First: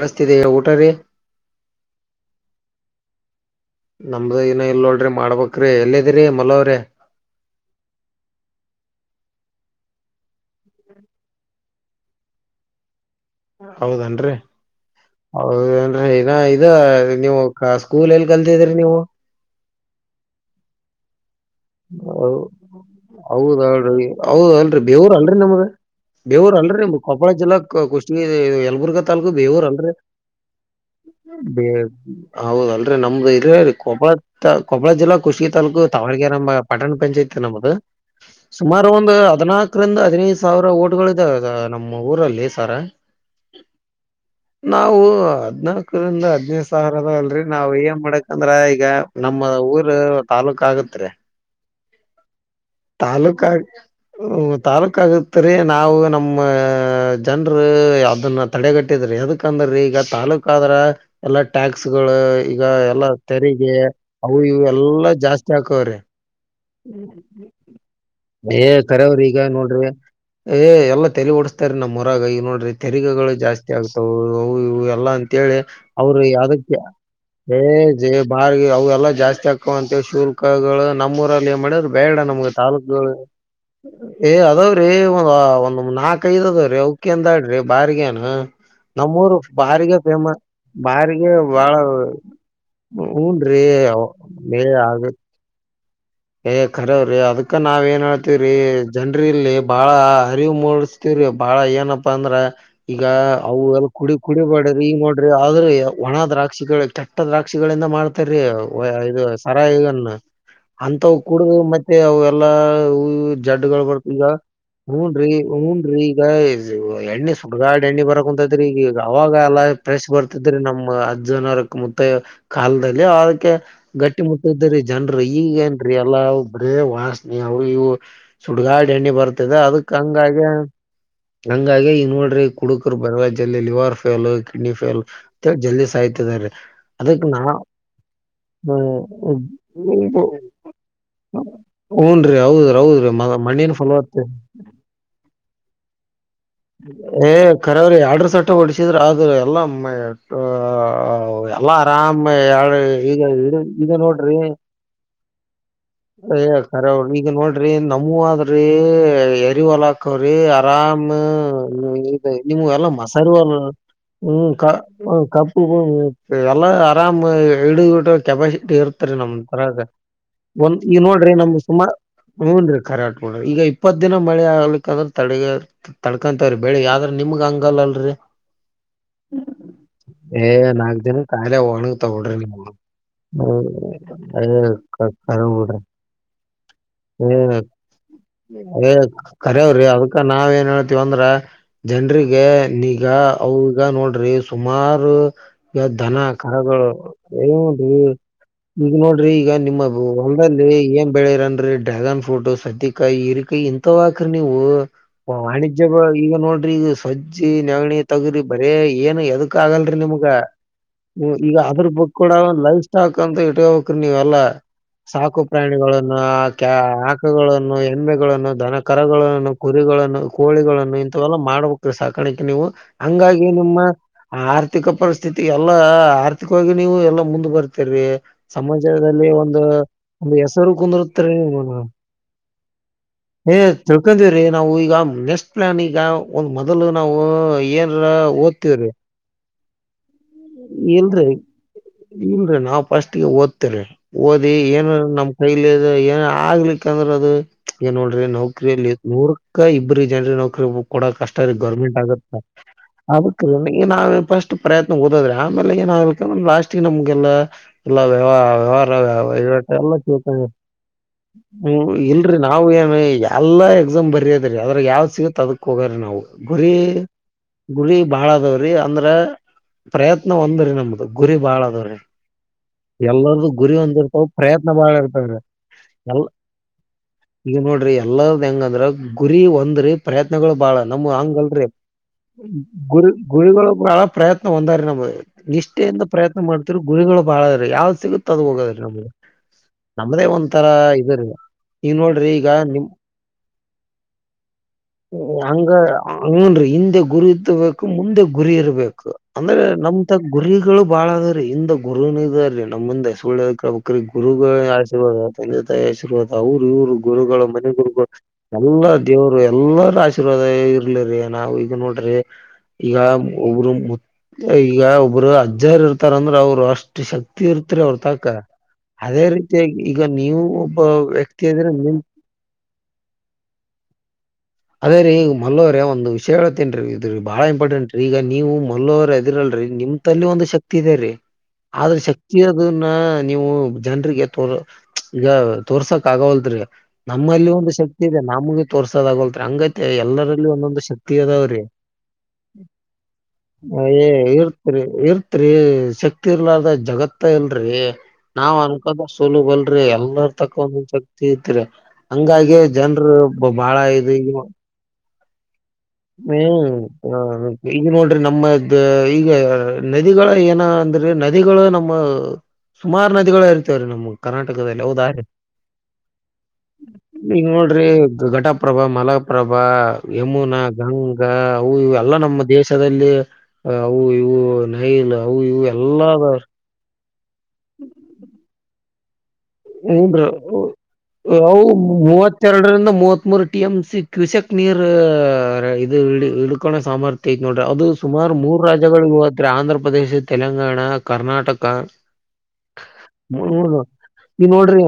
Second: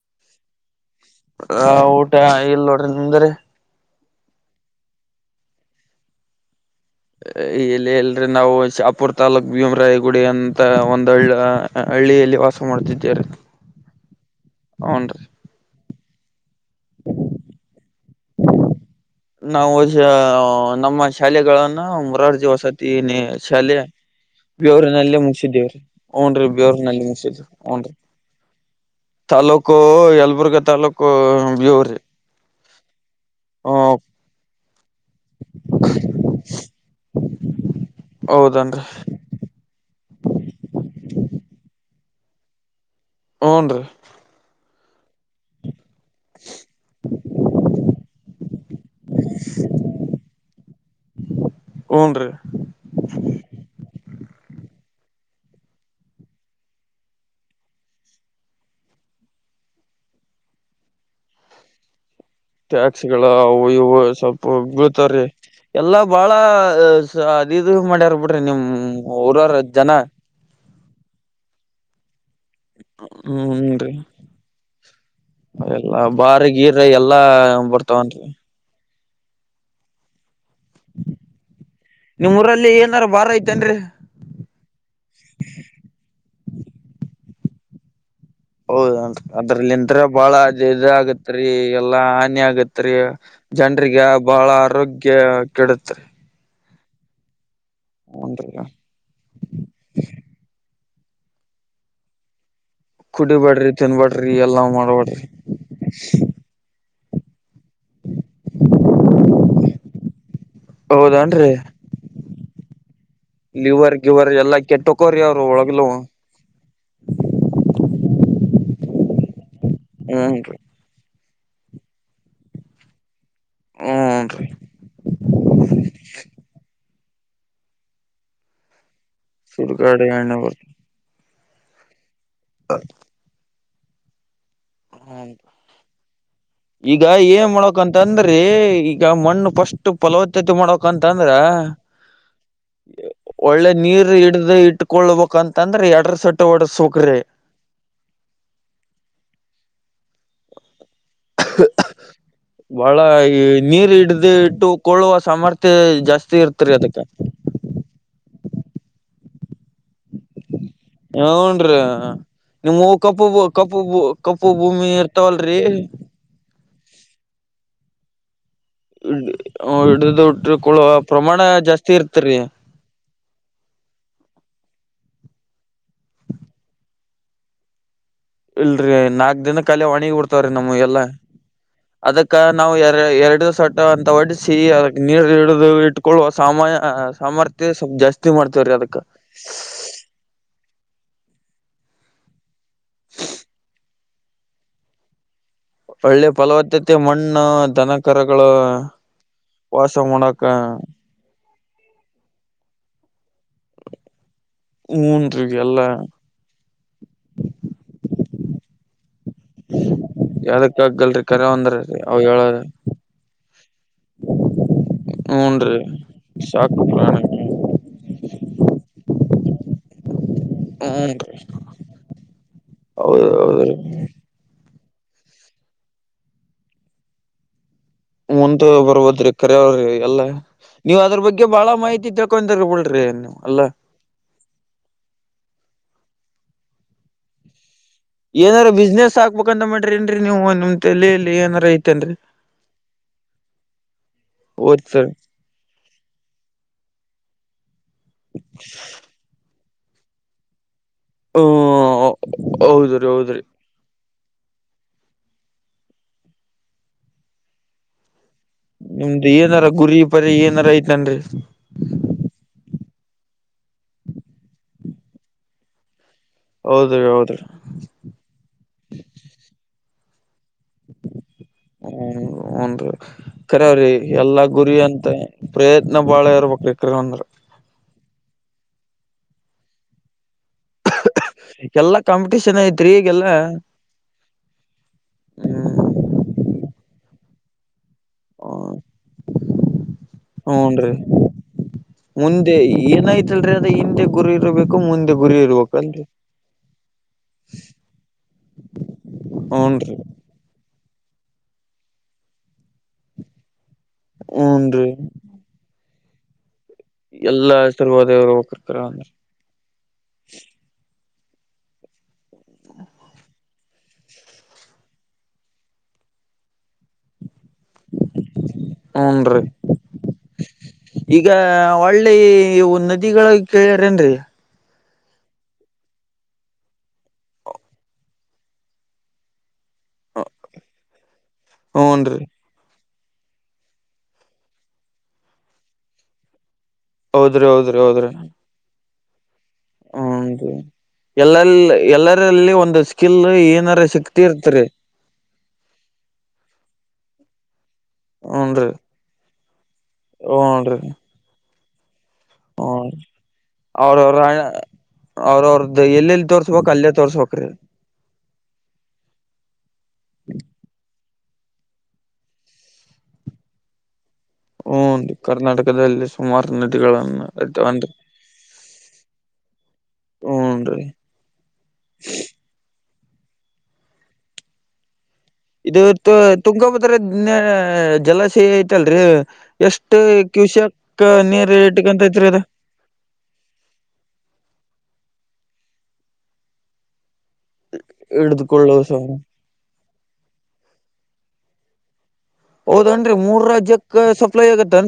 ಕೇಳಿಸ್ತಿದೆಯಾ ಊಟ ರೀ ಹ ಊಟ ಇಳ್ಳೋಡ್ರಿ ನಿಮ್ದರಿ ನಮ್ದ ನ ಇಲ್ಲ ನೋಡ್ರಿ ಮಾಡ್ಬಕ್ಎಲ್ಲದಿರರಿ ಮಲವ್ರಿ ಇಲ್ಲಿ ಎಲ್ರರಿ ನಾವು ಶಾಪುರ್ ತಲ್ಲೂಕ್ ಭೀಮರಾಯ ಗುಡಿ ಅಂತ ಒಂದೊಳ್ಳ ಹಳ್ಳಿಯಲ್ಲಿ ವಾಸ ಮಾಡ್ತಿದಿದ್ದಾರೆ ಹೌದನ್ರಿ ಹೌದ ನ ಇ ನೀವು ಸ್ಕೂಲ್ ಎಲ್ಲಿ ಕಲ್ತಿದ್ರಿ ನೀವು ನಾವು ನಮ್ಮ ಶಾಲೆಗಳನ್ನ ಮರಾರ್ಜಿ ಹೌ- ವಸತಿ ಶಾಲೆ ಹೌದಲ್ರಿ ಹೌದಲ್ರಿ ಬೇವುರ್ ಬೇವೂರ್ ಅಲ್ರಿ ನಮ್ದು ಮುಗಿಸಿದೇವ್ರಿ ಹ್ನ್ ಬೇವೂರ್ ಅಲ್ರಿ ಬೇವುರ್ ನಿಮ್ದು ಮುಗಿ ಕೊಪ್ಪಳ ಸಿದ ಜಿಲ್ಲಾ ಹನ್ ಕ- ಕುಷ್ಟಗಿ ಇದು ಯಲಬುರ್ಗಾ ತಾಲೂಕು ಬೇವೂರ್ ತಾಲ್ಲೂಕು ಅಲ್ರಿ ಯಲ್ಬುರ್ಗ ತಾಾಲೂಕು ಬೇ ಹೌದಲ್ರರಿ ನಮ್ದು ಇರ ಹ ಕೊಪ್ಪಳ ಕೊಪ್ಪಳ ಜಿಲ್ಲಾ ಕುಷ್ಟಗಿ ತಾಾಲೂಕು ತಾವಳಾಗಿ ಈಗ ನಮ್ಮ ಪಟ್ಟಣ ಪಂಚಾಯತ್ ನಮದು ಹೌದನ್ರಿ ಸುಮಾರು ಒಂದು ಹದನಾಕರಿಂದ ಹದಿನೈದು ಸಾವಿರ ಓಟಗಳ ಇದಾವ ನಮ್ಮ ಊರಲ್ಲಿ ಸರ ಹ್ಮ್ರಿ ನಾವು ಹದ್ನಾಾಕರಿಂದ ಹದ್ನೈದು ಸಾವಿರದ ಅಲ್ರರಿ ನಾವ್ ಏನ್ ಮಾಡಕಂದ್ರ ಈಗ ನಮ್ಮ ಊರು ತಾಾಲೂಕ ಆಗತ್ ರಿ ಹೂನ್ರಿ ತಾಲೂಕ ಹ ತಾಾಲೂಕ ಆಗತ್ರಿ ನಾವು ನಮ್ಮ ಜನ್ರು ಯಾವ್ದನ್ನ ತಡೆಗಟ್ಟಿದ ಯದಕಂದ್ರ ಈಗ ತಾಲೂಕ ಆದ್ರ ಎಲ್ಲಾ ಟ್ಯಾಕ್ಸ್ ಗಳು ಈಗ ಎಲ್ಲ ಟ್ಯಾಕ್ಸ್ಗಳ ಅವು ತೆರಿಗೆ ಇವು ಅವು ಸ್ವಲ್ಪ ಇವು ಎಲ್ಲಾ ಬೀಳ್ತಾವ್ರಿ ಜಾಸ್ತಿ ಹಾಕವ್ರಿ ಎಲ್ಲಾ ಬಾಳ ಅದ ಇದು ಮಾಡ್ಯಾರ ಬಿಡ್ರಿ ನಿಮ್ ಏ ಕರವ್ರಿ ಈಗ ಊರಾರ ನೋಡ್ರಿ ಜನ ಎಲ್ಲ ತೆಲಿ ಓಡಸ್ತಾರೆ ನಮ್ಮ್ ಹೊರಾಗ ಈ ನೋಡ್ರಿ ತೆರಿಗೆಗಳು ಜಾಸ್ತಿ ಹ್ಮನ್ರಿ ಆಗ್ತಾವ ಅವು ಇಲ್ಲ ಅಂತೇಳಿ ಎಲ್ಲಾ ಅವರು ಬಾರ್ ಯದಕ್ಕೆ ಗೀರ್ ಎಲ್ಲಾ ಹೇ ಬರ್ತಾವನ್ರಿ ಅವಲ್ಲ ಜಾಸ್ತಿ ಹಾಕೋಂತವ ಶುಲ್ಕಗಳು ನಮ್ಮೂರಲ್ಲಿ ಏನ್ ಮಾಡಿದ್ರರು ಬೇಡ ನಿಮ್ ನಮ್ಗೆ ಊರಲ್ಲಿ ಏನಾರ ತಾಾಲೂಕುಗಳು ಬಾರ ಐತೇನ್ರರಿ ಏಅದಾವ್ರೀ ಒಂದ ಒಂದ್ ನಾಕ ಐದ ಅದಾವ್ರೀ ಅವಕ್ಕಿ ಏನ ಬಾರಿಗ ಅನ ಹ ಹೌದನ್ ನಮ್ಮೂರು ಅದ್ರಲಿಂತ್ರ ಬಾರಿಗೆ ಫೇಮ ಬಾಳ ಇದ ಬಾರಿಗೆ ಆಗತ್ರಿ ಬಾಳ ಎಲ್ಲಾ ಹಾನಿ ಆಗತ್ರಿ ಹುನ್ರೀ ಜನ್ರಿಗೆ ಬಾಳ ಮೇಲೆ ಆಗ ಆರೋಗ್ಯ ಕೆಡತ್ರಿ ಹೇ ಕರೆವ್ರಿ ಅದ್ಕ ನಾವ ಏನ್ ಹನ್ರಿ ಹೇತವ್ರೀ ಜನ್ರಿ ಇಲ್ಲಿ ಬಾಳ ಅರಿವು ಮೂಡ ವ್ರಿ ಬಾಳ ಏನಪ್ಪಾ ಅಂದ್ರ ಈಗ ಅವು ಕುಡಿಬೇಡ್ರಿ ಎಲ್ಲ ಕುಡಿ ತಿನ್ಬೇಡ್ರಿ ಕುಡಿ ಎಲ್ಲಾ ಮಾಡ್ರಿ ಈ ಮಾಡ್ಬೇಡ್ರಿ ಮಾಡೋರಿ ಆದ್ರ ಒಣ ದ್ರಾಕ್ಷಿಗಳ ಪಟ್ಟ ದ್ರಾಕ್ಷಿಗಳಿಂದ ಮಾಡ್ತಾರ್ರೀ ಇದು ಸರಾಯಿ ಈಗನ್ ಅಂತವು ಹೌದನ್ರಿ ಕುಡದ ಮತ್ತೆ ಅವ ಎಲ್ಲಾ ಜಡ್ಡುಗಳು ಲಿವರ್ ಬರ್ತ ಈಗ ಗಿವರ್ ಎಲ್ಲಾ ಹ್ಮ್ ಕೆಟ್ಟಕೋರಿ ರೀ ಅವ್ರು ಒಳಗ್ಲು ಹೂನ್ರಿ ಈಗ ಎಣ್ಣೆ ಸುರ್ಗಾಡ್ ಎಣ್ಣೆ ಬರಕ್ ಕುಂತದ್ರಿ ಈಗಗ ಅವಾಗ ಎಲ್ಲ ಪ್ರೆಶ್ ಹ್ಮನ್ರಿ ಬರ್ತದ್ರಿ ನಮ್ ಅದ ಜನಾರಕ್ ಮುತ್ತೈ ಕಾಲದಲ್ಲಿ ಅದಕ್ಕೆ ಗಟ್ಟಿ ಹೂನ್ರಿ ಮುತ್ತ್ದರಿ ಜನರು ನ್ರಿ ಅಲ್ಲವು ಬ್ರೇ ವಾಸ್ ನೀ ಅವ ಇವು ಸುಡ್ಗಾಡ ಎಣ್ಣೆ ಬರ್ತದೆ ಅದಕ್ ಸುಡ್ಗಾಡ ಎಣ್ಣೆ ಹಂಗಾಗಿ ಬರ್ತ ಹಂಗಾಗಿ ಇನ್ವಡ್ರ ಕುಡುಕರು ಬರ ಜಲ್ಲಿ ಲಿವರ್ ಫೇಲ್ಯೂರ್ ಕಿಡ್ನಿ ಫೇಲ್ ಹೂನ್ ಜಲ್ದಿ ಸಾಯ್ತಿದ್ದಾರೆ ಈಗ ಅದಕ್ ಏನ್ ನಾವ್ ಫರ್ಸ್ಟ್ ಫಲವತ್ತತೆ ಮಾಡಕಂತಂದ್ರ ಹೂನ್ರಿ ಹೌದ್ರಿ ಹೌದ್ರಿ ಮ ಒಳ್ಳೆ ಮಣ್ಣಿನ ನೀರ್ ಫಲವತ್ತೆ ಹಿಡ್ದ ಇಟ್ಕೊಳ್ಬೇಕಂತಂದ್ರೆ ಎಡ್ರ್ ಏ ಕರೆವ್ರಿ ಆಡ್ರ ಸಟ್ಟ ಹೊಓಡಸಿದ್ರ ಆದ್ರ ಎಲ್ಲಮ್ಮ ಹ ಎಲ್ಲಾ ಆರಾಮ ಬಾಳ ಈಗ ಈ ಈಗ ನೀರ್ ಹಿಡ್ದ ನೋಡ್ರಿ ಇಟ್ಟುಕೊಳ್ಳುವ ಸಾಮರ್ಥ್ಯ ಜಾಸ್ತಿ ಅಯ್ಯ ಇರ್ತ್ರಿ ಅದಕ್ಕ ಕರೆವ್ರಿ ಈಗ ನೋಡ್ರಿ ನಮ್ಮೂ ಆದ್ರ ಏರಿ ಹೊಲ ಹಾಕ್ಕವರಿ ಹೂನ್ರಿ ಇ ನಿಮ್ಗೆ ನಿಮ್ಮೆಲ್ಲ ನಿಮ್ಮವು ಕಪ್ಪು ಮಸಾರಿ ಹೊಲ ಕಪ್ಪು ಹ್ಮ ಕಪ್ಪು ಭೂಮಿ ಇರ್ತಾವಲ್ರಿ ಕಪ್ಪುಕಪ್ಪು ಭೂಮಿ ಎಲ್ಲ ಆರಾಮ್ ಹಿಡಿದಿಟ್ಟು ಕೆಪಾಸಿಟಿ ಇರ್ತರಿ ನಮದ್ರಾಗ ಹಿಡ್ದು ಒಂದ್ ಇಟ್ಟಕೊಳ್ಳುವ ಈ ನೋಡ್ರಿ ಪ್ರಮಾಣ ನಮ್ಗ್ ಸುಮಾರ ಜಾಸ್ತಿ ಇರ್ತರಿ ಹೂನ್ರಿ ಕರ ಈಗ ಇಪ್ಪತ್ ದಿನ ಮಳೆ ಆಗಬೇಕಂದ್ರೆ ತಡಗ ತಡ್ಕೊಂತವ್ರಿ ಬೆಳಿಗ್ ಆದರೆ ನಿಮಗ್ ಹಂಗಲ್ಲ ಅಲ್ರರಿ ಇಲ್ರರಿ ನಾಕ್ ದಿನ ಕಾಲ ಒಣಿಗ ಏ ಹಡ್ತವ್ರೀ ನಾಕ್ ನಮ್ಗೆಲ್ಲಾ ದಿನಕ್ ಆಗ್ಲೇ ಒಣಗ್ತಾವ್ ಅದಕ್ಕ ಬಿಡ್ರಿ ನಿಮ್ವು ನಾವು ಯಾರ ಎರಡು ಸಟ್ಟ ಅಂತ ಹೊಡಿಸಿ ಅದ ನೀರು ಖರೆ ಹಿಡದ ಬಿಡ್ರಿ ಇಟ್ಟಕೊಳ್ಳುವ ಸಮಯ ಏ ಸಾಮರ್ಥ್ಯ ಸ್ವಲ್ ಜಾಸ್ತಿ ಮಾಡ್ತೇವ್ರಿ ಏ ಅದಕ್ ಕರೆವ್ರಿ ಅದಕ್ಕ ನಾವ ಏನ್ ಹೇಳ್ ತಿವಂದ್ರ ಜನರಿಗೆ ನಿಗ ಅವಗ ನೋಡ್ರಿ ಸುಮಾರು ಈವಾಗ ದನ ಒಳ್ಳೆ ಕರುಗಳು ಫಲವತ್ತತೆ ಮಣ್ಣು ಏ ದನಕರಗಳು ಈಗ ನೋಡ್ರಿ ಈಗ ನಿಮ್ಮ ವಾಸ ಮಾಡಕ ಹೊಲದಲ್ಲಿ ಏನ್ ಬೆಳಿರನ್ರಿ ಡ್ರಾಗನ್ ಫ್ರೂಟ ಸದಿಕಾಯಿ ಹಿರಿಕೈ ಇಂತಥವಕ್ರ ಹೂನ್ರಿ ಎಲ್ಲಾ ನೀವುಾ ಈಗ ನೋಡ್ರಿ ಈಗ ಸಜ್ಜಿ ನೆಗಣಿ ತಗರಿ ಬರೇ ಏನ್ ಅದಕ್ ಆಗಲ್ರರಿ ನಮ್ಗ ಯದಕ್ಕ ಆಗಲ್ರಿ ಕರ ಈಗ ಅಂದ್ರ ಅದ್ರ ಬುಕ್ ಅವ ಕೂಡ ಹೇಳ ಒಂದ ಲೈಫ್ ಸ್ಟಾಕ್ ಅಂತ ಇಟ್ಕೋಬೇಕ ರೀ ನೀವಲ್ಲಾ ಸಾಕು ಹೂನ್ರಿ ಪ್ರಾಣಿಗಳನ್ನು ಆ ಕೆ ಸಾಕು ಪ್ರಾಣಿ ಆಕಗಳನ್ನು ಎಮ್ಮೆಗಳನ್ನು ಧನ ಕರಗಳನ್ನು ಕುರಿಗಳನ್ನು ಕೋಳಿಗಳನ್ನು ಇಂಥವೆಲ್ಲ ಹೂನ್ರಿ ಮಾಡ್ಬೇಕ ಸಾಕಾಣಿಕೆ ನೀವು ಹೌದ ಹಂಗಾಗಿ ಹೌದ್ರಿ ನಿಮ್ಮ ಆರ ಆರ್ಥಿಕ ಪರಿಸ್ಥಿತಿ ಎಲ್ಲ ಆರ್ಥಿಕವಾಗಿ ನೀವು ಎಲ್ಲ ಮುಂದ ಬರ್ತೀ ಬರ್ತೀರಿ ಮುಂದ ಸಮಾಜದಲ್ಲಿ ಬರ್ಬೋದ್ರಿ ಒಂದು ಕರೆಯವ್ರಿ ಎಲ್ಲಾ ಒಂದು ಹೆಸರು ನೀವ್ ಅದ್ರ ಕುಂದರುತ್ತರಿ ಬಗ್ಗೆ ಬಾಳ ಮಾಹಿತಿ ತಿಳ್ಕೊಂತರಿ ಬಿಡ್ರಿ ನೀವ್ ಏ ಅಲ್ಲಾ ತಿಳ್ಕೊಂಡಿವವ್ರೀ ನಾವು ಈಗ ನ್ಯಾಸ್ಟ್ ನಾನ ಈಗ ಒಂದ್ ಮೊದಲು ನಾವು ಏನ್ ಏನಾರ ಬಿಸ್ನೆಸ್ ಹಾಕ್ಬೇಕಂತ ಮಾಡ್ರಿ ಏನ್ರಿ ನೀವು ನಿಮ್ ಇಲ್ರಿ ತಲೆಯಲ್ಲಿ ಏನಾರ ಐತೆನ್ರಿ ಇಲ್ರಿ ನಾವ್ ಫಸ್ಟ್ಗೆ ಓದ್ತರಿ ಓದಿ ಏನು ಓದ್ಸರ್ ನಮ್ ಕೈಲಿ ಏನು ಆಗ್ಲಿಕ್ಕಂದ್ರೆ ಅದು ಏನ್ ನೋಡ್ರಿ ನೌಕರಿಲ್ಲಿ ನೂರಕ ಇಬ್ಬ್ರ ಜನ್ರಿ ನೌಕರಿ ಕೂಡ ಕಷ್ಟ ಇ ಗೌರ್ಮೆಂಟ್ ಹ್ಮ ಆಗುತ್ತೆ ಹೌದ್ರಿ ಹೌದ್ರಿ ಅದಕ್ಕೆ ನಾವೇ ಫಸ್ಟ್ ಪ್ರಯತ್ನ ಓದದ್ರೆ ಆಮೇಲೆ ಏನಗುತ್ತೆ ಲಾಸ್ಟ್ಗೆ ನಮ್ಗೆಲ್ಲ ಎಲ್ಲ ವ್ಯವಹಾರ ನಿಮ್ದು ಏನಾರ ಎಲ್ಲ ಗುರಿ ಕೇಳ್ತ ಪರಿ ಏನಾರ ಐತನ್ರಿ ಇಲ್ರಿ ನಾವು ಏನ್ ಎಲ್ಲಾ ಎಕ್ಸಾಮ್ ಬರಿಯದ್ರೀ ಅದ್ರ ಯಾವ್ ಸಿಗತ್ ಅದಕ್ ಹೋಗಾರ ನಾವು ಗುರಿ ಹೌದ್ರಿ ಹೌದ್ರಿ ಗುರಿ ಬಾಳ ಅದವ್ರಿ ಅಂದ್ರೆ ಪ್ರಯತ್ನ ಒಂದ್ರಿ ನಮ್ದು ಗುರಿ ಬಾಳ ಅದಾವ್ರಿ ಹ್ಮ ಹನ್ರಿ ಎಲ್ಲಾರ್ದು ಗುರಿ ಕರವ್ರಿ ಒಂದಿರ್ತಾವ ಎಲ್ಲಾ ಪ್ರಯತ್ನ ಗುರಿ ಬಾಳ ಅಂತ ಇರ್ತಾವ್ರಿ ಪ್ರಯತ್ನ ಬ ಎಲ್ ಬಾಳ ಇರ್ಬೇಕು ರೀ ಕರೆವಂದ್ರ ಈಗ ನೋಡ್ರಿ ಎಲ್ಲದ ಹೆಂಗಂದ್ರ ಗುರಿ ಒಂದ್ರಿ ಪ್ರಯತ್ನಗಳು ಬಾಳ ನಮ್ಮೂವು ಹಂಗಲ್ರಿ ಎಲ್ಲಾ ಕಾಂಪಿಟೇಷನ್ ಐತ್ರಿ ಗುರಿ ಈಗೆಲ್ಲಾ ಗುರಿಗಳೊ ಬಾಳ ಪ್ರಯತ್ನ ಒಂದೇ ರೀ ನಮ್ದ್ ನಿಷ್ಟೆಯಿಂದ ಹ್ಮ್ ಪ್ರಯತ್ನ ಮಾಡ್ ಗುರಿಗಳು ಬಾಳರೀ ಯಾವ್ದ್ ಸಿಗುತ್ತ ಅದು ಹೋಗದ್ರಿ ನಮ್ಗೆ ನಮದೇ ಒಂತರ ಹೂನ್ರಿ ಇದರಿ ಈಗ ನೋಡ್ರಿ ಈಗ ಮುಂದೆ ನಿಮ್ ಏನಾಯ್ತಲ್ರಿ ಅದ ಹಿಂದೆ ಗುರು ಇರಬೇಕು ಹಂಗ ಹುನ್ರಿ ಹಿಂದೆ ಗುರು ಇತ್ಬೇಕು ಮುಂದೆ ಗುರಿ ಇರ್ಬೇಕು ಅಂದ್ರೆ ನಮ್ ಹೂನ್ರಿ ತ ಗುರಿಗಳು ಬಾಳ ಅದ ರೀ ಹಿಂದ ಗುರುನು ಇದರ ನಿಮ್ಮಿಂದ ಸುಳ್ ಯಾಕ್ ಹೇಳ್ಬೇಕು ಅ್ರ ಗುರುಗಳ ಹೂನ್ರಿ ಆಶೀರ್ವಾದ ತಂದೆ ತಾಯಿ ಆಶೀರ್ವಾದ ಅವರು ಇವರು ಗುರುಗಳು ಎಲ್ಲಾ ಮನೆ ಗುರುಗಳು ಹೆಸರುವಾದವರು ಹೋಗಿರ್ತಾರ ಎಲ್ಲ ಅಂದ್ರ ದೇವರು ಎಲ್ಲಾರ ಆಶೀರ್ವಾದ ಇರ ಇಲ್ಲರಿ ನಾವು ಈಗ ನೋಡ್ರಿ ಈಗ ಒಬ್ರು ಮುದ ಈಗ ಒಬ್ರು ಅಜ್ಜರ್ ಇರ್ತಾರಂದ್ರ ಅವರು ಅಷ್ಟು ಶಕ್ತಿ ತೀರ್ತ್ರಿ ಅವ್ರ ತಕ ಹುನ್ ರೀ ಈಗ ವ್ಯಕ್ತಿ ಇದ್ರೆ ಹೊಳ್ಳಿ ಇವು ನದಿಗಳ ಕ ಟ್ರನ ರ ಅದೇ ರೀ ಈ ಮಲ್ಲೋರೆ ಒಂದು ವಿಷಯ ಹೇಳತನ್ ರೀ ಇದ್ರೀ ಬಾಳ ಇಂಪಾರ್ಟೆಂಟ್ ರೀ ಈಗ ನೀವು ಮಲ್ಲೋವರ್ ಅದಿರಲ್ರ ನಿಮ್ ತಲ್ಲಿ ಒಂದು ಶಕ್ತಿ ಇದೆ ರೀ ಆದ್ರ ಹೂನ್ರಿ ಶಕ್ತಿ ಇರೋದು ನೀವು ಜನರಿಗೆ ತೋರ್ ಈಗ ತೋರ್ಸಕ್ ಆಗವಲ್ದ ರೀ ಹೌದ್ರಿ ನಮ್ಮಲ್ಲಿ ಒಂದು ಹೌದ್ರಿ ಶಕ್ತಿ ಹೌದ್ರಿ ಇದೆ ನಮಗೊ ತೋರ್ಸೋದ ಆಗೋಲ್ದ ಆಗಂತ ಎಲ್ಲರಲ್ಲಿ ಹೂನ್ರಿ ಒಂದೊಂದು ಶಕ್ತಿ ಅದಾವ್ರಿ ಎಲ್ಲಲ್ಲಿ ಎಲ್ಲರಲ್ಲಿ ಒಂದು ಸ್ಕಿಲ್ ಅ ಏನಾರ ಶಕ್ತಿ ಇರ್ತರಿ ಇರ್ತ್ರಿ ಇರ್ತ್ರಿ ಶಕ್ತಿ ಇರ್ಲಾರದ ಜಗತ್ ಆರ್ತ ಇಲ್ರರಿ ನಾವ್ ಹೂನ್ರಿ ಅನ್ಕೋದ ಸುಲಬಲ್ರರಿ ಎಲ್ಲರ ತಕ್ಕೊ ಹೂನ್ರಿ ಒಂದೊಂದ ಶಕ್ತಿ ಐತಿರಿ ಹಂಗಾಗಿ ಹೂನ್ರಿ ಜನ್ರು ಬಾಳ ಇದು ಈ ಅವ್ರ ಅವ್ರ್ದ ಹ್ಮ್ ಹ ಈಗ ನೋಡ್ರಿ ನಮ್ಮದ ಈಗ ನದಿಗಳ ಏನ ಅಂದ್ರಿ ನದಿ ನದಿಗಳು ನಮ್ಮ ಸುಮಾರು ನದಿಗಳು ಇರ್ತವ್ರೀ ನಮ ಕರ್ನಾಟಕದಲ್ಲಿ ಹೌದ ಹೂನ್ರಿ ಕರ್ನಾಟಕದಲ್ಲಿ ಸುಮಾರು ನದಿಗಳನ್ನ ಈಗ ನೋಡ್ರಿ ಇರ್ತವನ್ರಿ ಘಟಪ್ರಭ ಮಲ ಪ್ರಭಾ ಯಮುನಾ ಹೂನ್ರಿ ಗಂಗಾ ಅವು ಇ ಎಲ್ಲ ನಮ್ಮ ದೇಶದಲ್ಲಿ ಅವು ಇವು ನೈಲ್ ಅವು ಇವು ಇದು ಎಲ್ಲಾ ತುಂಗಾಭದ್ರ ಜಲಾಶಯ ಐತಲ್ರಿ ಎಷ್ಟು ಹೂನ್ರಿ ಕಿವಸ ಅವು ಮೂವತ್ತೆರಡರಿಂದ ಮೂವತ್ ಮೂರು ಟಿ ಎಂ ಸಿ ಕ್ಯೂಸೆಕ್ ನೀರ್ ಇದು ಇ ಇಡುಕಾಣ ಸಾಮರ್ಥ್ಯ ನೋಡ್ರಿ ಅದು ಸುಮಾರ ಮೂರು ಹಿಡ್ದುಕೊಳ್ಳುವ ರಾಜ್ಯಗಳ ಸಾವಿರ ಇ ಹತ್ರ ಆಂಧ್ರ ಪ್ರ್ರದೇಶ್ ತೆಲಂಗಾಣ ಕರ್ನಾಟಕ ಹೌದನ್ರಿ ಮೂರ ರಾಜ್ಯಕ್ಕ ಸೊ ನೀವ ನೋಡ್ರಿ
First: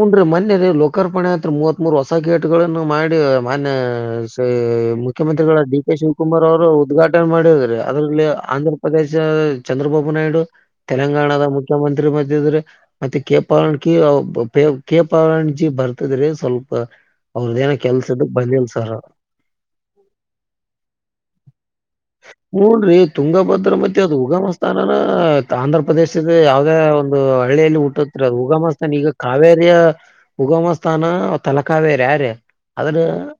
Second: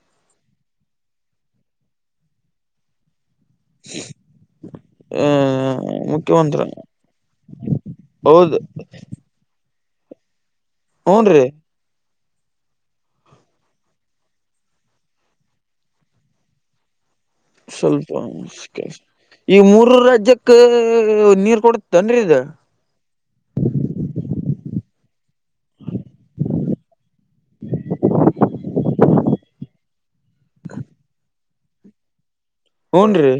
ಹನ್್ರೀ ಮೊೆ ರೀ ಲೋಕಾರ್ಪಣೆ ಅತ್ ಮೂವತ್ ಮೂರ್ ಹೊಸ ಗೇಟ್ಗಳನ್ನು ಮಾಡಿ ಮನ್ ಆ ಮುಖ್ಯಮಂತ್ರಿಗಳ ಡಿ ಕೆ ಶಿವಕುಮಾರ್ ಮುಖ್ಯಮಂತ್ರಿ ಅವರು ಉದ್ಘಾಟನೆ ಮಾಡಿದ್ರರೆ ಅದರಲ್ಲಿ ಹೌದು ಆಂಧ್ರ ಪ್ರದೇಶ ಚಂದ್ರಬಾಬು ನಾಯ್ಡು ತೆಲಂಗಾಣದ ಹೂನ್ರಿ ಮುಖ್ಯಮಂತ್ರಿ ಮಿದ್ರೆ ಮತ್ತೆ ಕೆ ಪಕಿ ಕ ಪಣಜಿ ಬರ್ತದ್ರೆ ಸ್ವಲ್ಪ ಅವ್ರದೇನ ಸ್ವಲ್ಪ ಕೆಲ್ಸ್ದು ಬಂದಿಿಲ್ಲ ಸರ್ ಈ ಮೂರ್ ರಾಜ್ಯಕ್ಕ ನೀರ್ ಕೊಡುತ್ತನ್ರಿ ಇದ ನಾನ ಆಂಧ್ರ ಪ್ರದೇಶದ ಯಾವವುದೇ ಒಂದು ಹಳ್ಳಿಯಲ್ಲಿ ಹುಟ್ಟ ಉಗಮಸ್ಥಾನ ಈಗ ಕಾವೇರಿಯ ಉಗಮಸ್ಥಾನ ತಲಕಾವೇರಿ ಯಾರ ಆದ್ರೆ ಹೂನ್ರಿ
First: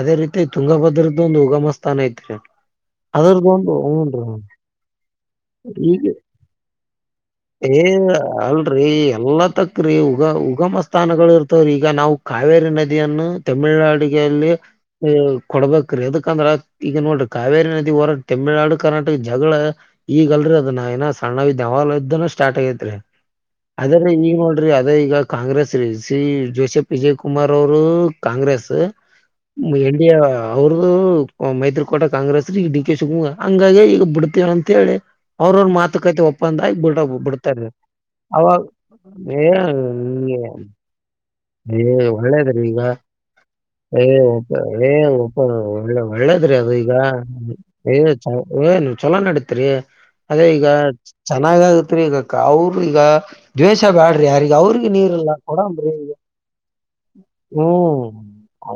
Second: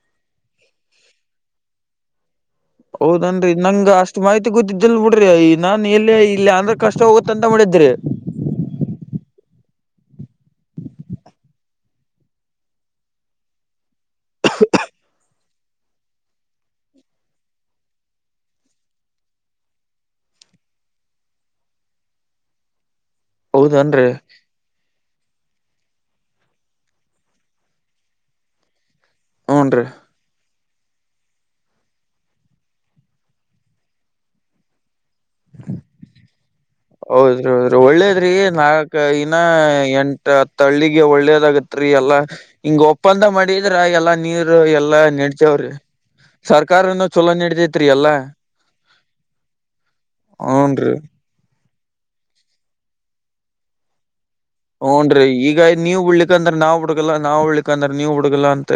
ಅದೇ ರೀತಿ ತುಂಗಭದ್ರದ ಒಂದು ಉಗಮ ಸ್ಥಾನ ಐತ್ ಹೌದನ್ರಿ ನಂಗ್ ಅಷ್ಟ್ ಮಾಹಿತಿ ಗೊತ್ತಿದ್ದಲ್ ಬಿಡ್ರಿ ಈ ನಾನ್ ಈಗ ಎಲ್ಲ ಇಲ್ಲ ಅಂದ್ರೆ ಕಷ್ಟ ಹೋಗುತ್ತಂತ ಮಾಡ ಏ ಅಲ್ರರಿ ಎಲ್ಲ ತಕ್ರೀ ಉಗ ಉಗಮ ಸ್ಥಾನಗಳು ಇರ್ತವ್ರೀ ಈಗ ನಾವು ಕಾವೇರಿ ನದಿಯನ್ನು ತಮಿಳ್ನಾಡ ಲ್ಲಿ ಕೊಡ್ಬೇಕ್ರೀ ಯದಕಂದ್ರ ಈಗ ನೋಡ್ರಿ ಕಾವೇರಿ ನದಿ ಹೊರ ತಮಿಳಳ್ನಾಡು ಕರ್ನಾಟಕ ಜಗಳ ಈಗಲ್ರ ದ ನ ಏ ಸಣ್ಣ ದೇವಾಲದ್ದನು ಸ್ಟಾರ್ಟ್ ಆಗೈತ್ರಿ ಹೌದನ್ರಿ ಅದೇ್ರೀ ಈಗ ನೋಡ್ರಿ ಅದೇ ಈಗ ಕಾಂಗ್ರೆಸ್ ರೀ ಸಿ ಜೋಶಪ್ ವಿಜಯ್ ಕುಮಾರ್ ಅವರು ಕಾಂಗ್ರೆಸ್ ಹೂನ್ರಿ ಎಂಡಿಯಾ ಅವ್ರ ಮೈತ್ರಿಕೋಟ ಕಾಂಗ್ರೆಸ್ ಈಗ ಡಿ ಕೆ ಶಿವಕುಮಾರ ಹಂಗಾಗಿ ಈಗ ಬಿಡ್ತವಂತ ಹೇಳಿ ಅವ್ರ ಅವ್ರ ಮಾತುಕತೆ ಒಪ್ಪಂದ ಆಗಿ ಬಿಡ ಹೌದ್ರಿ ಬಿಡ್ತಾರೀ ಹೌದ್ರಿ ಒಳ್ಳೇದ್ರಿ ಅವಾಗ ನಾಲ್ಕ ಇನ ಏ ಎಂಟ ಏ ಹತ್ತ ಹಳ್ಳಿಗೆ ಒಳ್ಳ ಏ ಒಳ್ಳೇದ್ರಿ ಈಗ ಮಾಡಿದ್ರ ಏ ಎಲ್ಲಾ ಒ ನೀರ್ ಏ ಎಲ್ಲಾ ಒಪ್ಪ ನಡ್ತೇವ್ರಿ ಒಳ್ಳೆ ಒಳ್ಳೆ ್ರಿ ಅದು ಈಗ ಸರ್ಕಾರನು ಚಲೋ ನಡತೇತ್ರಿ ಏ ಎಲ್ಲಾ ಏ ನೀ ಚಲೋ ನಡೀತ್ರಿ ಅದೇ ಈಗ ಹೂನ್ರಿ ಚೆನ್ನಾಗ ಆಗತ್ರಿ ಈಗ ಅವ್ರ ಈಗ ದ್ವೇಷ ಬ್ಯಾಡ್ರಿ ಯಾರ ಹೂನ್ರೀ ಈಗ ನೀವ ಉಡ್ಲಿಿಕಂದ್ರ ನಾವ್ ಹುಡುಗಲ್ಲ ನಾವವು ಹಳ್ಕ್ ಅಂದ್ರ ನೀವು್ ಹುಡುಗಲ್ಲ ಅಂತ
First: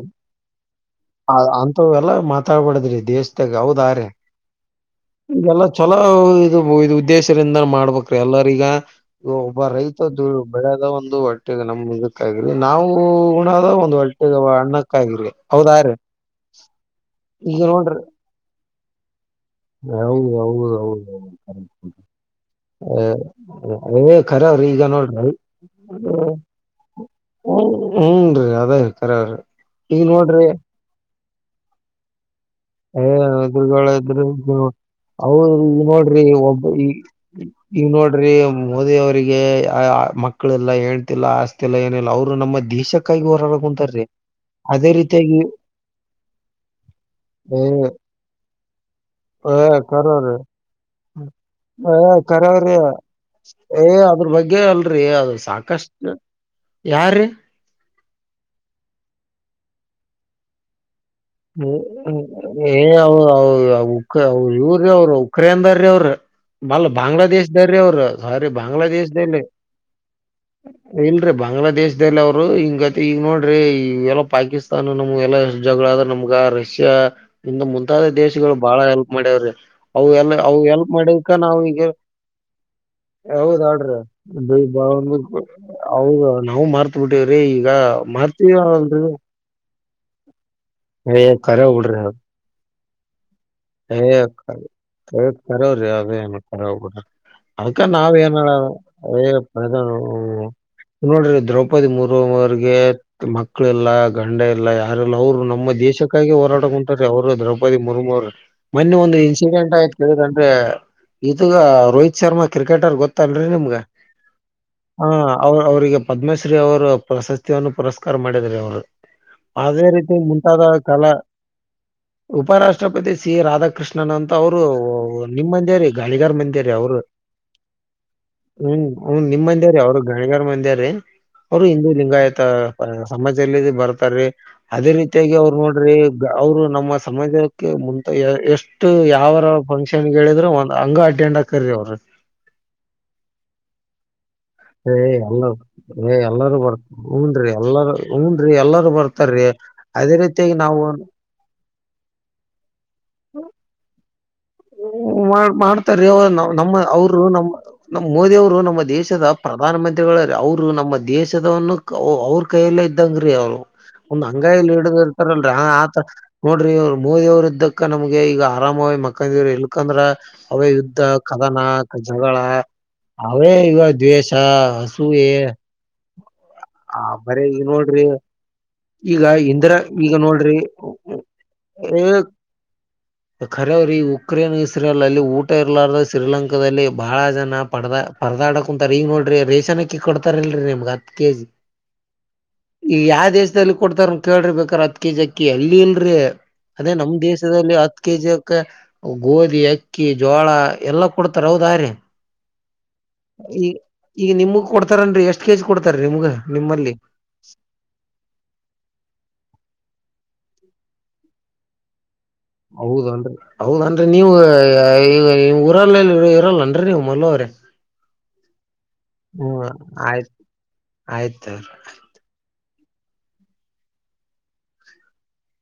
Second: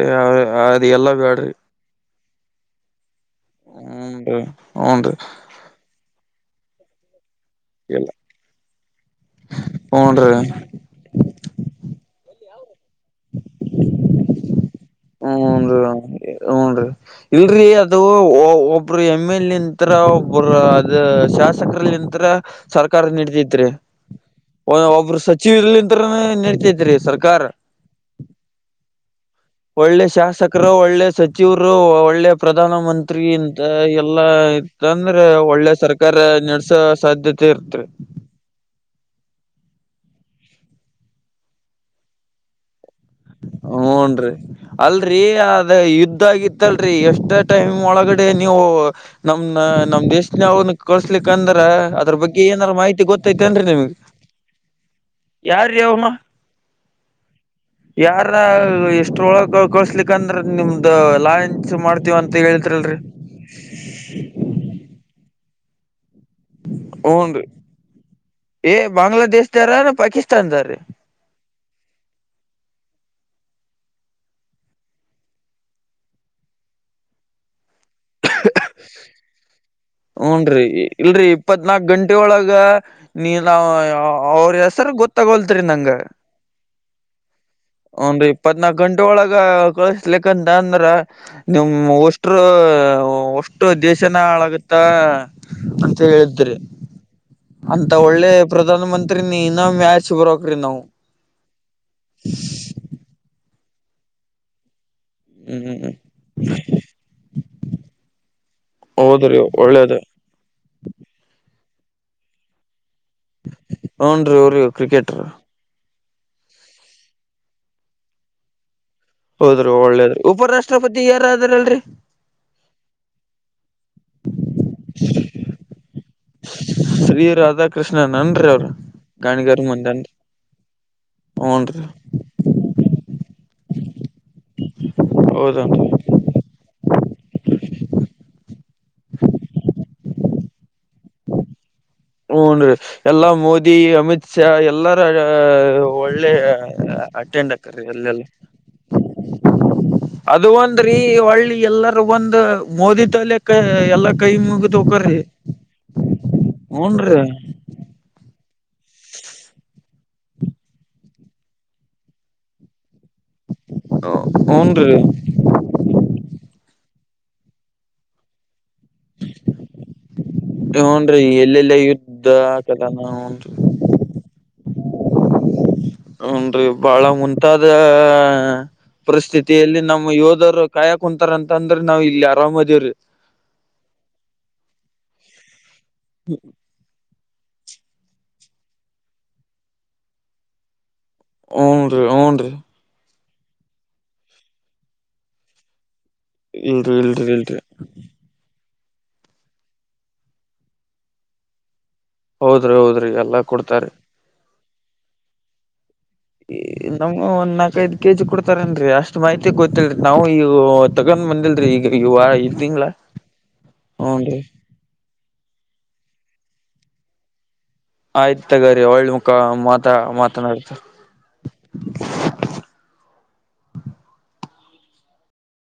ಎಲ್ಲಾ ಬ್ಯಾಡ್ರಿ ಅಂತ ಎಲ್ಲಾ ಮಾತಾಡ್ಬಡ್ದ್ರಿ ದೇವೇಶ್ದಾಗ ಹೌದಾರ ಹೂನ್ರಿ ಹೂನ್ರಿ ಈಗೆಲ್ಲ ಚಲೋ ಇದು ಇದ ಉದ್ದೇಶದಿಂದ ಇಲ್ಲ ಮಾಡ್ಬೆಕ್ರಿ ಎಲ್ಲರಿಗ ಈ ಒಬ್ಬ ರೈತ ದು ಹೂನ್ರಿ ಬೆಳದ ಒಂದು ಹೊ ಒಟ್ಟೆ ಇದೆ ನಮ್ ಮುಜಕ್ಕಗ್ರ ನಾವು ಉಣದ ಒಂದು ಹೊಟ ಅಣ್ಣಕ್ಕಾಯಿ ಹೌದ್ರ ಹನ್ರಿ ಇಲ್ರರಿ ಅದು ಓ ಒಬ್ರ ನಿಮ್ಮೇಲ್ ನಿಂತರ ಹೌದ್ ಒಬ್ಬರ ಹೌದ್ ಅದ ಹೌದ್ ಶಾಸಕರಲ್ಲಿ ನಿಂತರ ಸರ್ಕಾರ ನಿಡ್ತಿದ್ರೆ ಹೌದ್ ಏ ಖರವ್ರಿ ಈಗ ಒಬ್ರು ನೋಡ್ರಿ ಸಚಿವಲ್ಲಿಂತರ ನಡತಿದ್ರಿ ಸರ್ಕಾರ ಯದ ಇತಾರೆ ಅವರು ಒಳ್ಳೆ ಶಾಸಕರು ಒಳ್ಳೆ ಸಚಿವರು ಒಳ್ಳೆ ಪ್ರಧಾನ ಏ ಮಂತ್ರಿ ಇಂತ ಎದುರುಗಳ ಎಲ್ಲ ಎದುರು ಇತ್ತಂದ್ರೆ ಅವ್ರ ಒಳ್ಳೆ ಸರ್ಕಾರ ನಡೆಸೋ ಸಾಧ್ಯತೆ ಇರ್ತ್ರಿ ನೀವ ನೋಡ್ರಿ ಮೋದಿ ಅವರಿಗೆ ಮಕ್ಕಳಲ್ಲ ಹೇಳ್ತಿಲ್ಲ ಆಸ್ತಿಲ್ಲ ಏನಿಲ್ಲ ಅವ್ರು ನಮ್ಮ ದೇಶಕ್ಕೆ ಹ್ನ್ರಿ ಅಲ್ರರಿ ರೀತಿಯಾಗಿ ಅದ ಯುದ್ಧ ಆಗಿತ್ತಲ್ರಿ ಎಷ್ಟ ಏ ಟೈಮ್ ಒಳಗಡೆ ನೀವು ಏ ನಮ್ನ ನಮ್ ಖರವ್ರಿ ದೇಶನ್ಾವನ್ ಕಳ್ಸ್ಲಿಿಕ ಅಂದ್ರ ಏ ಅದ್ರ ಬಗ್ಗೆ ಏನಾದಾರ ಖರವ್ರಿ ಮಾಹಿತಿ ಗೊತ್ತೈತಿ ಅನ್್ರೀ ಏ ನಿಮ್ಗೆ ಅದ್ರ ಬಗ್ಗೆ ಅಲ್ರರಿ ಅದು ಅವ್ನ ಸಾಕಷ್ಟು ಯಾರ್ರೀ ಅ್ರ ಎಷ್ಟ್ರೊಳಗೆ ಕಳಸ್ಲಿಕ ಅಂದ್ರೆ ನಿಮ್ದ ಲಾಂಚ್ ಮಾಡ್ತೀವ ಅಂತ ಹ್ಮ ಹೇಳಿದ್ರಲ್ರಿ ಏಕ್ಕ ಇವರ ಅವರುಕ್ಕ ಕ್ರೇನ್ ದಾರೀ ಅವ್ರ ಬಲ್ ಹೂನ್ರಿ ಬಾಂಗ್ಲಾದೇಶ ದಾರ್ರೀ ಅವ್ರ ಸಾರಿ ಏ ಬಾಂಗ್ಲಾದೇಶ ದಲ್ಲಿ ಬಾಂಗ್ಲಾದೇಶ್ದಾರ ಪಾಕಿಸ್ತಾನ್ದಾರೀ ಇಲ್ರಿ ಬಾಂಗ್ಲಾದೇಶದಲ್ಲಿ ಅವರು ಹಿಂಗ ಈಗ ನೋಡ ೀ ಎಲ್ಲ ಪಾಕಿಸ್ತಾನ ನಮ್ ಎಲ್ಲಷ್ಟ ಜಗಳಾದ್ರೆ ನಮ್ಗ ರಷ್ಯಾ ಇಂದ ಮುಂದ್ ಮುಂತಾದ ದೇಶಗಳು ಬಾಳ ಹೆಲ್ಪ್ ಮಾಡ್ಯವ್ರಿ ಅವು ಎಲ್ಲ ಅವು ಹೂನ್ರೀ ಹೆಲ್ಪ್ ಇಲ್ರರಿ ಮಾಡಕ್ಕ ನಾವ ಈಗ ಇಪ್ಪತ್ನಾಕ್ ಗಂಟೆ ಒಳಗ ನೀ ಹೌದ ನಾವ್ ಆಡ್ರಿ ಅವ್ರ ಹೆಸರು ಗೊತ್ತಾಗೋಲ್ತ್ರಿ ನಂಗ ಹೌದ ನಾವು ಮಾರ್ತ್ ಬಿಟ್ಟೇವ್ರಿ ಈಗ ಮತ್ತ ಇಲಕ್ಂತ ಅಂದ್ರ ನಿಮ ಉಷ್ಟರು ಅಷ್ಟು ಏ ದೇಶನ ಹಾಳಾಗುತ್ತ ಕರೆ ಕರೆವ್ರಿ ಅಂತ ಅದೇನು ಹೇಳಿದ್ರಿ ಕರೆ ಬಿಡ್ರಿ ಅದಕ್ಕ ಅಂತ ನಾವ್ ಒಳ್ಳೆ ಏನ್ ಹೇಳೋದು ಪ್ರಧಾನ ಮಂತ್ರಿ ಏ ನೀ ಇನ್ನೊಮ್ಮೆ ಬ್ರದರ್ ಆಯಸ ಬರಕ್ರಿ ನಾವು ನೋಡ್ರಿ ದ್ರೌಪದಿ ಮುರ್ಮ ಅವಿಗೆ ಮಕ್ಳ ಇಲ್ಲಾ ಗಂಡ ಇಲ್ಲ ಯ ಯಾರಲ್ಲ ಅವ್ರು ನಮ್ಮ ಹ್ಮ್ ದೇಶಕ್ಕಾಗಿ ಹೋರಾಟಕ್ಕೆ ಕುಂತಾರೀ ಅವರು ದ್ರೌಪದಿ ಮುರ್ಮು ಅವ್ರು ಮೊನ್ನೆ ಒಂದು ಹೌದ್ರಿ ಇನ್ಸಿಡೆಂಟ್ ಒಳ್ಳೇದ ಆಯ್ತು ಕೇಳಿದಂದ್ರೆ ಇದಗ ರೋಹಿತ್ ಶರ್ಮಾ ಕ್ರಿಕೆಟರ್ ಗೊತ್ತ ತ್ತಲ್ರಿ ನಿಮ್ಗ ಹೂನ್ರಿ ಅವ್ರಿ ಹ ಕ್ರಿಕೆಟರ್ ಅವ ಅವ್ರಿಗೆ ಪದ್ಮಶ್ರೀ ಅವರು ಪ್ರಶಸ್ತಿಯನ್ನು ಪುರಸ್ಕಾರ ಮಾಡಿದಿದ್ದಾರೆ ಅವರು ಹೌದ್ರಿ ಅದೇ ರೀತಿ ಒಳ್ಳೇದ್ರಿ ಮುಂತಾದ ಕಾಲ ಉಪರಾಷ್ಟ್ರಪತಿ ಯಾರ ಅದಾರಲ್ರರಿ ಉಪರಾಷ್ಟ್ರಪತಿ ಸಿ ರಾಧಾಕೃಷ್ಣನ್ ಅಂತ ಅವ್ರು ನಿಮ್ ಮಂದೇ ರೀ ಗಳಿಗಾರ್ ಮಂದೇ ರೀ ಅವರು ಶ್ರೀ ರಾಧಾಕೃಷ್ಣನ್ನ್ರಿ ಅವ್ರ ಹ್ಮ್ ಅವನ್ ನಿಮ್ ಗಾಣಿಗಾರ ಮಂಡ್ಯ ರೀ ಅವ್ರ ಮಂದನ್ರಿ ಗಣಿಗಾರ್ ಮಂಡ್ಯಾರಿ ಅವರು ಹೂನ್ರಿ ಹಿಂದೂ ಲಿಂಗಾಯತ ಪ ಸಮಾಜಲ್ಲ ಬರ್ತಾರೀ ಅದೇ ರೀತಿಯಾಗಿ ಅವರು ಹೌದನ್ರಿ ನೋಡ್ರಿ ಅವ್ರು ನಮ್ಮ ಸಮಾಜಕ್ಕೆ ಮುಂತ ಎಷ್ಟು ಯಾವರ ಫಂಕ್ಷನ್ ಹೇಳಿದ್ರೆ ಒಂದ್ ಹಂಗ ಅಟೆಂಡ್ ಆಗ್ತಾರಿ ಅವ್ರು [inaudible] ಹೂನ್ರಿ ಎಲ್ಲಾ ಮೋದಿ ಅಮಿತ್ ಶಾ ಏ ಎಲ್ಲರ ಎಲ್ಲ ಏ ಒಳ್ಳೆ ಎಲ್ಲಾರೂ ಬರ್ತ ಹೂನ್ರಿ ಅಟೆಂಡ್ ಎಲ್ಲಾರೂ ಹೂನ್ರಿ ಎಲ್ಲಾರೂ ಬರ್ತಾರೀ ಅದೇ ಅದು ರೀತಿಯಾಗಿ ನಾವು ಒಂದ್ರೀ ಒಳ್ಳಿ ಎಲ್ಲರ ಒಂದು ಮೋದಿ ತಲೆಕ್ಕೆ ಎಲ್ಲ ಮಾಡ ಮಾಡ್ತಾರೆ ಅವ ನಮ್ಮ ಹೂನ್ರಿ ಅವರು ನಮ್ಮ್ ನಮ್ಮ್ ಮೋದಿ ಅವರು ನಮ್ಮ ದೇಶದ ಪ್ರಧಾನ ಮಂತ್ರಿಗಳ ಅವರು ನಮ್ಮ ದೇಶದವನ್ನು ಅವ್ರ ಕೈಯಲ್ಲ ಇದಂಗ್ರೀ ಅವ್ರು ಒಂದ್ ಅಂಗಾಯಲ್ಲಿ ಹಿಡಿದ ಹೂನ್ರಿ ಇರ್ತಾರಲ್ರಿ ಆ ಆ ನೋಡ್ರಿ ಅವ ಮೋದಿ ಅವ್ರ ಇದ್ದಕ್ಕ ನಮ್ಗೆ ಈಗ ಆರಾಮ ಮಕ್ಕಂದಿವರು ಎಲ್ಕಂದ್ರ ಅವೇ ಯುದ್ಧ ಹೂನ್ರಿ ಕದನ ಎಲ್ಲೆಲ್ಲ ಯುದ್ಧ ಜಗಳ ಕದನ ಹೂನ್ರಿ ಅವೇ ಇವ ದ್ವೇಷ ಹಸುವ [inaudible] ಹನ್ರರಿ ಬಾಳ ಮುಂತಾದ ಈಗ ಇಂದಿರಾ ಪರಿಸ್ಥಿತಿಯಲ್ಲಿ ನಮ್ಮ್ ಈಗ ನೋಡ್ರಿ ಯೋಧರು ಕಾಯಾಕ್ ಕುಂತಾರ ಅಂತ ಅಂದ್ರೆ ನಾವ್ ಇಲ್ಲಿ ಆರಾಮ್ದೇವ್ರಿ ಖರವರಿ ಉಕ್ರೇನ್ ಇಸ್ರೇಲ್ ಅಲ್ಲಿ ಊಟ ಇರಲಾರ ಶ್ರೀಲಂಕಾದ ಭ ಬಹಳ ಜನ ಪರ್ದ ಪರ್ದಾಡಕ್ ಕುಂತಾರ ಈಗ ನೋಡ್ರಿ ರೇೇಶನ್ಕ್ಕಿ ಕೊಡ್ತಾರ ಇಲ್ರರಿ ನಿಮ್ಗತ್ ಹಊನ್ ರೀ ಊನ್ ರೀ ಕೊಡ್ತಾರೆ ಕೇಳಿಬೇಕೇಕಾರೆ ಹತ್ ಕೆಜಿ ಅಕ್ಕ ಅಲ್ಲಿ ರೀ ಅದೇ ಇಲ್ರಿ ನಮ್ ಇಲ್ರಿ ಇಲ್ರಿ ದೇಶದಲ್ಲಿ ಹತ್ ಕೆಜಿಕ ಗೋಧಿ ಅಕ್ಕಿ ಜೋಳ ಎಲ್ಲಾ ಕೊಡ್ತಾರ ಹೌದ್ರೀ ಹೌದ್ರಿ ಹೌದ್ರಿ ಎಲ್ಲಾ ಕೊಡ್ತಾರ ಈಗ ನಿಮಗ್ ಕೊಡ್ತಾರನ್ರಿ ಎಷ್ಟ ಕೆಜಿ ಕೊಡ್ ನಮ್ಗೆ ಒಂದ್ ನಾಕೈಐದ್ ಕೆಜಿ ಕೊೂಡ ತರೇನ್ರೀ ಅಷ್ಟ್ ಮಾಹಿತಿ ಗೊತ್ತಿಲ್ರಿ ನಾವು ಈ ತಗೊಂಡ್ ಬಂದಿಲ್ರರಿ ಈಗ ಈ ತಿಂಗಳ ಹೌದಂದ್ರ ಹೌದಂದ್ರೆ ನೀವು ಹೂನ್ರಿ ಈ ಊರಲ್ಲಿ ಇರಲ್ಲನ್ರಿ ಮಲ್ಲ ಅವ್ರೆ ಆಯ್ತು ತಗರಿ ಒಳ್ಳ ಮುಖ ಮಾತಾ ಆಯ್ತ್ ಮಾತನಾಡತ [inaudible]